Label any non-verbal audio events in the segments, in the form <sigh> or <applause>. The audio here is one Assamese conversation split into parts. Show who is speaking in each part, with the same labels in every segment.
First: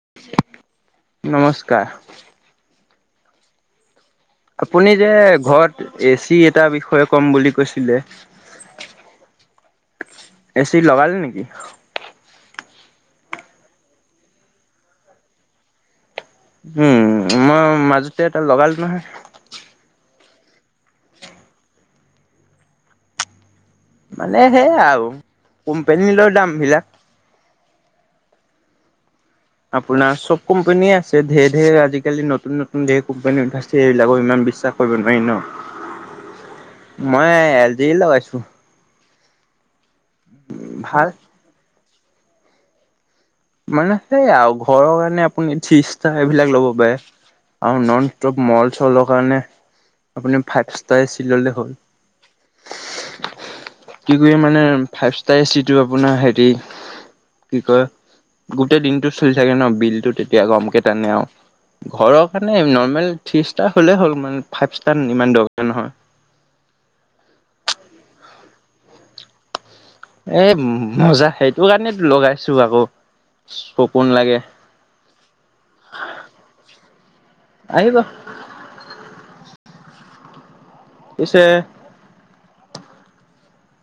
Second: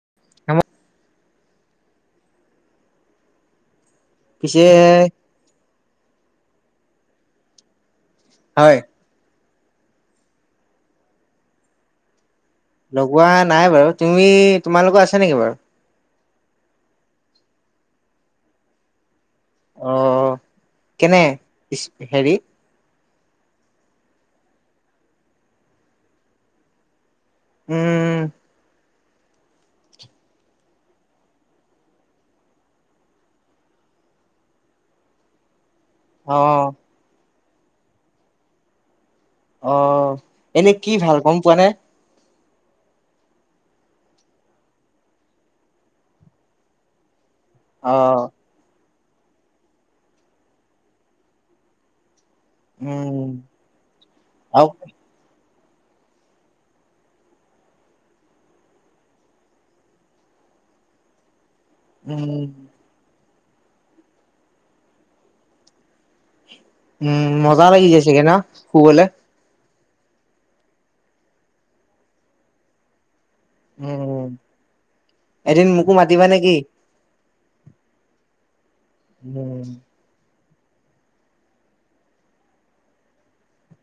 Speaker 1: <unintelligible>
Speaker 2: নমস্কাৰ।
Speaker 1: পিছে
Speaker 2: আপুনি যে ঘৰত এ চি এটা বিষয়ে কম বুলি কৈছিলে
Speaker 1: হয়
Speaker 2: এ চি লগালে নেকি?
Speaker 1: লগোৱা নাই বাৰু, তুমি তোমালোকৰ আছে নেকি বাৰু?
Speaker 2: উম, মই মাজতে এটা লগালো নহয়।
Speaker 1: অঁ, কেনে হেৰি
Speaker 2: মানে সেইয়া আৰু কোম্পানীলৈ দাম বিলাক।
Speaker 1: উম
Speaker 2: আপোনাৰ চব কোম্পানীয়ে আছে, ঢেৰ-ঢেৰ আজিকালি নতুন- নতুন ধেৰ কোম্পানী উলাইছে, এইবিলাকক ইমান বিশ্বাস কৰিব নোৱাৰি
Speaker 1: অ
Speaker 2: ন। মই এল জি এ লগাইছো।
Speaker 1: অঁ এনে কি ভাল, গম পোৱানে।
Speaker 2: মানে সেই আৰু ঘৰৰ কাৰণে আপুনি থ্ৰী ষ্টাৰ এইবিলাক ল'ব পাৰে। আৰু
Speaker 1: অ
Speaker 2: নন ষ্টপ মল চলক কাৰণে আপুনি ফাইভষ্টাৰ এ চি ল'লে হ'ল।
Speaker 1: উম
Speaker 2: কি কৰি মানে
Speaker 1: আৰু
Speaker 2: ফাইভ ষ্টাৰ এ চি এইটো আপোনাৰ হেৰি, কি কয় গোটেই দিনটো চলি থাকে ন, বিলটো তেতিয়া কমকে টানে আৰু। ঘৰৰ
Speaker 1: উম
Speaker 2: কাৰণে নৰ্মেল থ্ৰী ষ্টাৰ হ'লেই হ'ল মানে ফাইভষ্টাৰ ইমান দৰকাৰ নহয়।
Speaker 1: উম মজা লাগি গৈছে গে ন, শুবলে।
Speaker 2: এ মজা, সেইটো কাৰণেটো লগাইছো আকৌ। চকু
Speaker 1: উম,
Speaker 2: নালাগে।
Speaker 1: এদিন মোকো মাতিবা নেকি?
Speaker 2: আহিব।
Speaker 1: উম।
Speaker 2: পিছে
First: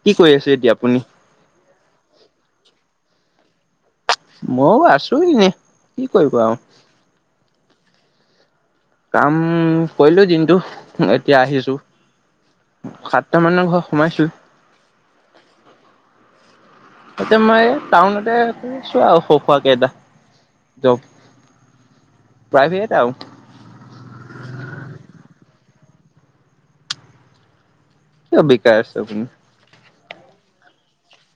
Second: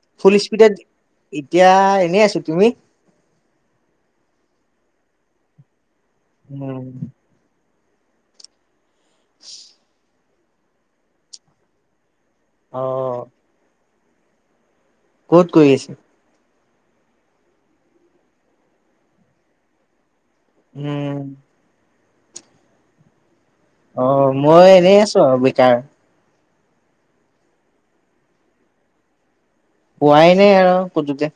Speaker 2: কি
Speaker 1: ফুল
Speaker 2: কৰি আছে
Speaker 1: স্পীডত
Speaker 2: এতিয়া আপুনি?
Speaker 1: এতিয়া এনেই আছো, তুমি?
Speaker 2: মই আছো এনে। কি কৰিব আৰু।
Speaker 1: উম
Speaker 2: কাম কৰিলোঁ দিন টো, এতিয়া আহিছো।
Speaker 1: অ
Speaker 2: সাতটা মানৰ ঘৰ সোমাইছো।
Speaker 1: ক'ত কৰিলি গৈছে?
Speaker 2: এতিয়া মই টাউনতে কৰিছো আৰু শৰু খোৱা কেইটা।
Speaker 1: হম।
Speaker 2: প্ৰাইভেট আওঁ।
Speaker 1: অ', মই এনেই আছো আৰু বিকাৰ।
Speaker 2: কিয় বেকাৰ আছেপ আপুনি?
Speaker 1: পোৱাই নাই আৰু কতোতে।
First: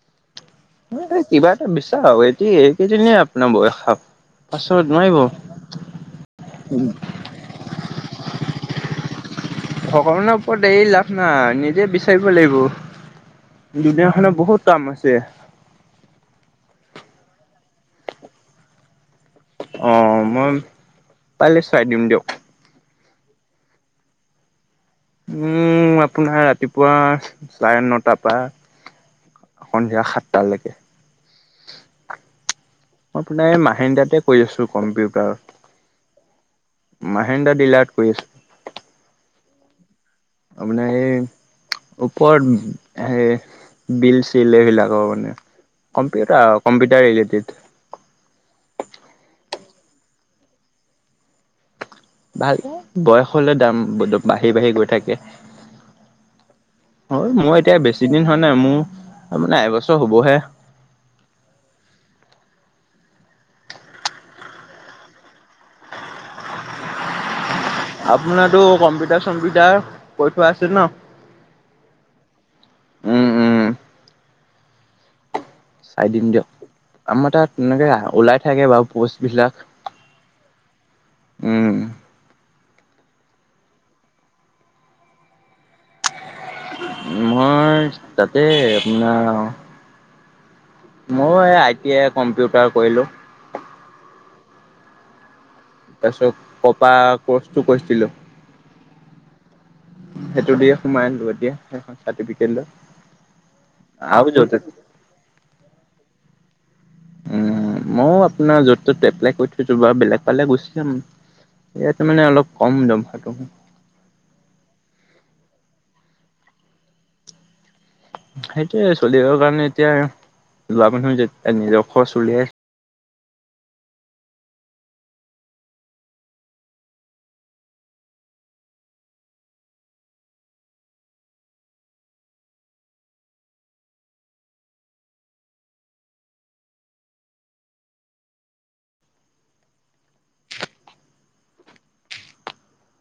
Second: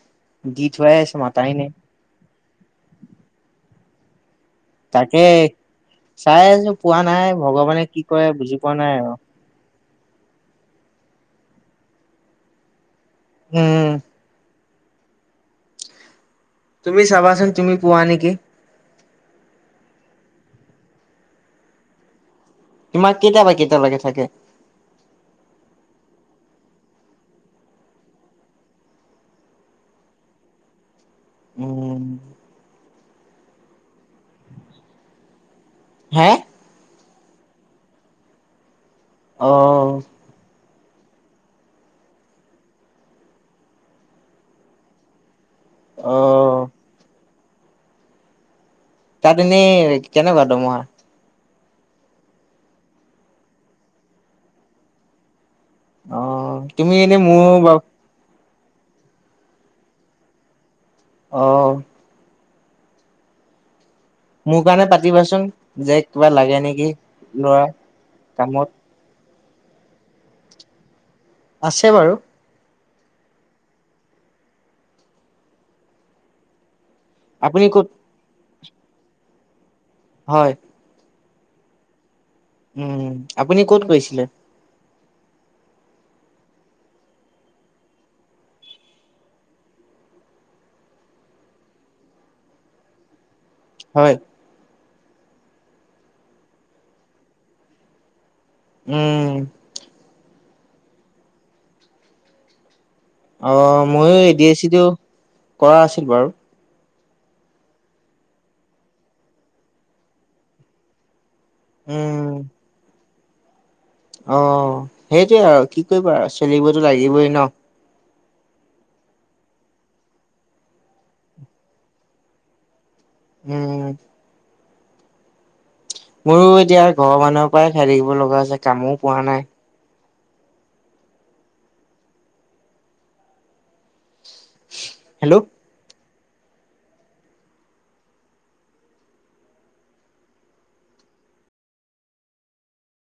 Speaker 1: দি থৈ আহিছো মাতাই নাই।
Speaker 2: এইকেইদিনিয় আপোনাৰ বয়সাও
Speaker 1: তাকে চাইছো পোৱা নাই ভগৱানে কি কৰে বুজি পোৱা নাই আৰু।
Speaker 2: ভগৱানৰ ওপৰত এই লাভ নাই নিজে বিচাৰিব লাগিব।
Speaker 1: উম
Speaker 2: যুলিয় খানা বহুত কাম আছে।
Speaker 1: তুমি চাবাচোন তুমি পোৱা নেকি।
Speaker 2: অ', মই পালে চাই দিম দিয়ক।
Speaker 1: তোমাক কেইটা পা কেইটালৈকে থাকে?
Speaker 2: উম, আপোনাৰ ৰাতিপুৱা চাৰে নটাৰ পৰা সন্ধিয়া সাতটালৈকে।
Speaker 1: উম।
Speaker 2: মই আপোনাৰ এই মাহেন্দ দাতে কৈ আছো কম্পিউটাৰ।
Speaker 1: হে?
Speaker 2: মাহেন্দ্ৰ ডিলাৰত কৈ আছো।
Speaker 1: অ'।
Speaker 2: আপানে সেই ওপৰত সেই বিল চিল এইবিলাকৰ মানে।
Speaker 1: অ
Speaker 2: কম্পিউটাৰ কম্পিউটাৰ ৰিলেটেড।
Speaker 1: তাত এনেই কেনেকুৱা তোমাৰ?
Speaker 2: ভাল বয়স হলে দাম বাঢ়ি, বাঢ়ি গৈ থাকে।
Speaker 1: অহ ', তুমি এনেই মোৰ বাৰু।
Speaker 2: নে মোৰ মানে এবছৰ হ'বহে।
Speaker 1: অহ ', মোৰ কাৰণে পাতিবাচোন যে কিবা লাগে নেকি লৰা।
Speaker 2: আপোনাৰো
Speaker 1: কামত
Speaker 2: কম্পিউটাৰ চম্পিওতাৰ কৰি ঠোৱা আছে ন।
Speaker 1: আছে বাৰু।
Speaker 2: উম', - উম', চাই দিম দিয়ক। আমাৰ তাত
Speaker 1: আপুনি ক'ত
Speaker 2: তেনেকে ওলাই। থাকে বাৰু পোষ্ট বিলাক।
Speaker 1: হয়।
Speaker 2: উম',
Speaker 1: উম', আপুনি কত গৈছিলে।
Speaker 2: মই তাতে আপোনাৰ। মই এই আই টি আই কম্পিউটাৰ কৰিলো।
Speaker 1: হয়।
Speaker 2: তাৰপিছত কপা কচটো কৈছিলো।
Speaker 1: উম',
Speaker 2: সেইটো দ সোমাই আনিলো এতিয়া সেই চাৰ্টিফিকেট লৈ।
Speaker 1: অহ ', ময়ো
Speaker 2: আৰু
Speaker 1: এ ডি এছ
Speaker 2: য'তে
Speaker 1: চিটো কৰা আছিল বাৰু।
Speaker 2: উম ', মইও আপোনাৰ য'ত ত'ত এপ্লাই কৰি থৈছো বা বেলেগ পালে গৈছিল যাম। ইয়াত মানে
Speaker 1: উম
Speaker 2: অলপ কম দাম। থটো।
Speaker 1: অহ ', সেইটোৱে আৰু কি কৰিবা আৰু চলিবতো লাগিবই ন।
Speaker 2: সেইটোয়ে চলিবৰ কাৰণে এতিয়া লোৱা মানুহ যে নিজৰ খৰচ উলিয়াইছে।
Speaker 1: উম', মোৰো এতিয়া ঘৰৰ মানুহৰ পৰাই খাই থাকিব লগা আছে কামো পোৱা নাই। হেল্ল',